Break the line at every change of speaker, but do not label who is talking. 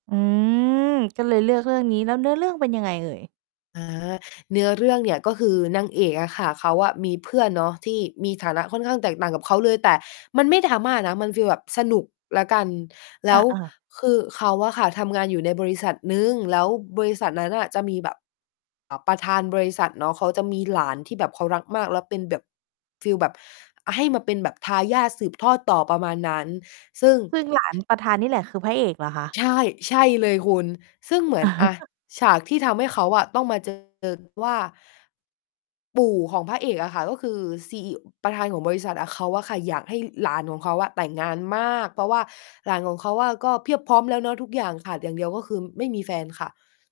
อืม ก็เลยเลือกเรื่องนี้ แล้วเนื้อเรื่องเป็นยังไงเอ่ย?
อา เนื้อเรื่องเนี่ยก็คือนางเอกอะค่ะ เขาอะมีเพื่อนเนาะที่มีฐานะค่อนข้างแตกต่างกับเขาเลย แต่มันไม่ drama นะ มันฟีลแบบสนุกแล้วกัน แล้ว
อา ๆ
คือเขาอะค่ะทำงานอยู่ในบริษัทหนึ่ง แล้วบริษัทนั้นน่ะจะมีแบบ อ่า ประธานบริษัทเนาะ เขาจะมีหลานที่แบบเขารักมาก แล้วเป็นแบบ ฟีลแบบให้มาเป็นแบบทายาทสืบทอดต่อ ประมาณนั้น ซึ่ง
ซึ่ง หลาน ประธานนี่แหละ คือพระเอกเหรอคะ?
ใช่ ใช่เลยคุณ ซึ่งเหมือน อ่า ฉากที่ทำให้เขาอะต้องมา เจอ ว่า ปู่ของพระเอกอะค่ะ ก็คือ CE ประธานของบริษัทอะ เขาอะค่ะอยากให้หลานของเขาอะแต่งงานมาก เพราะว่า หลานของเขาอะก็เพียบพร้อมแล้วเนาะทุกอย่าง ขาดอย่างเดียวก็คือไม่มีแฟนค่ะ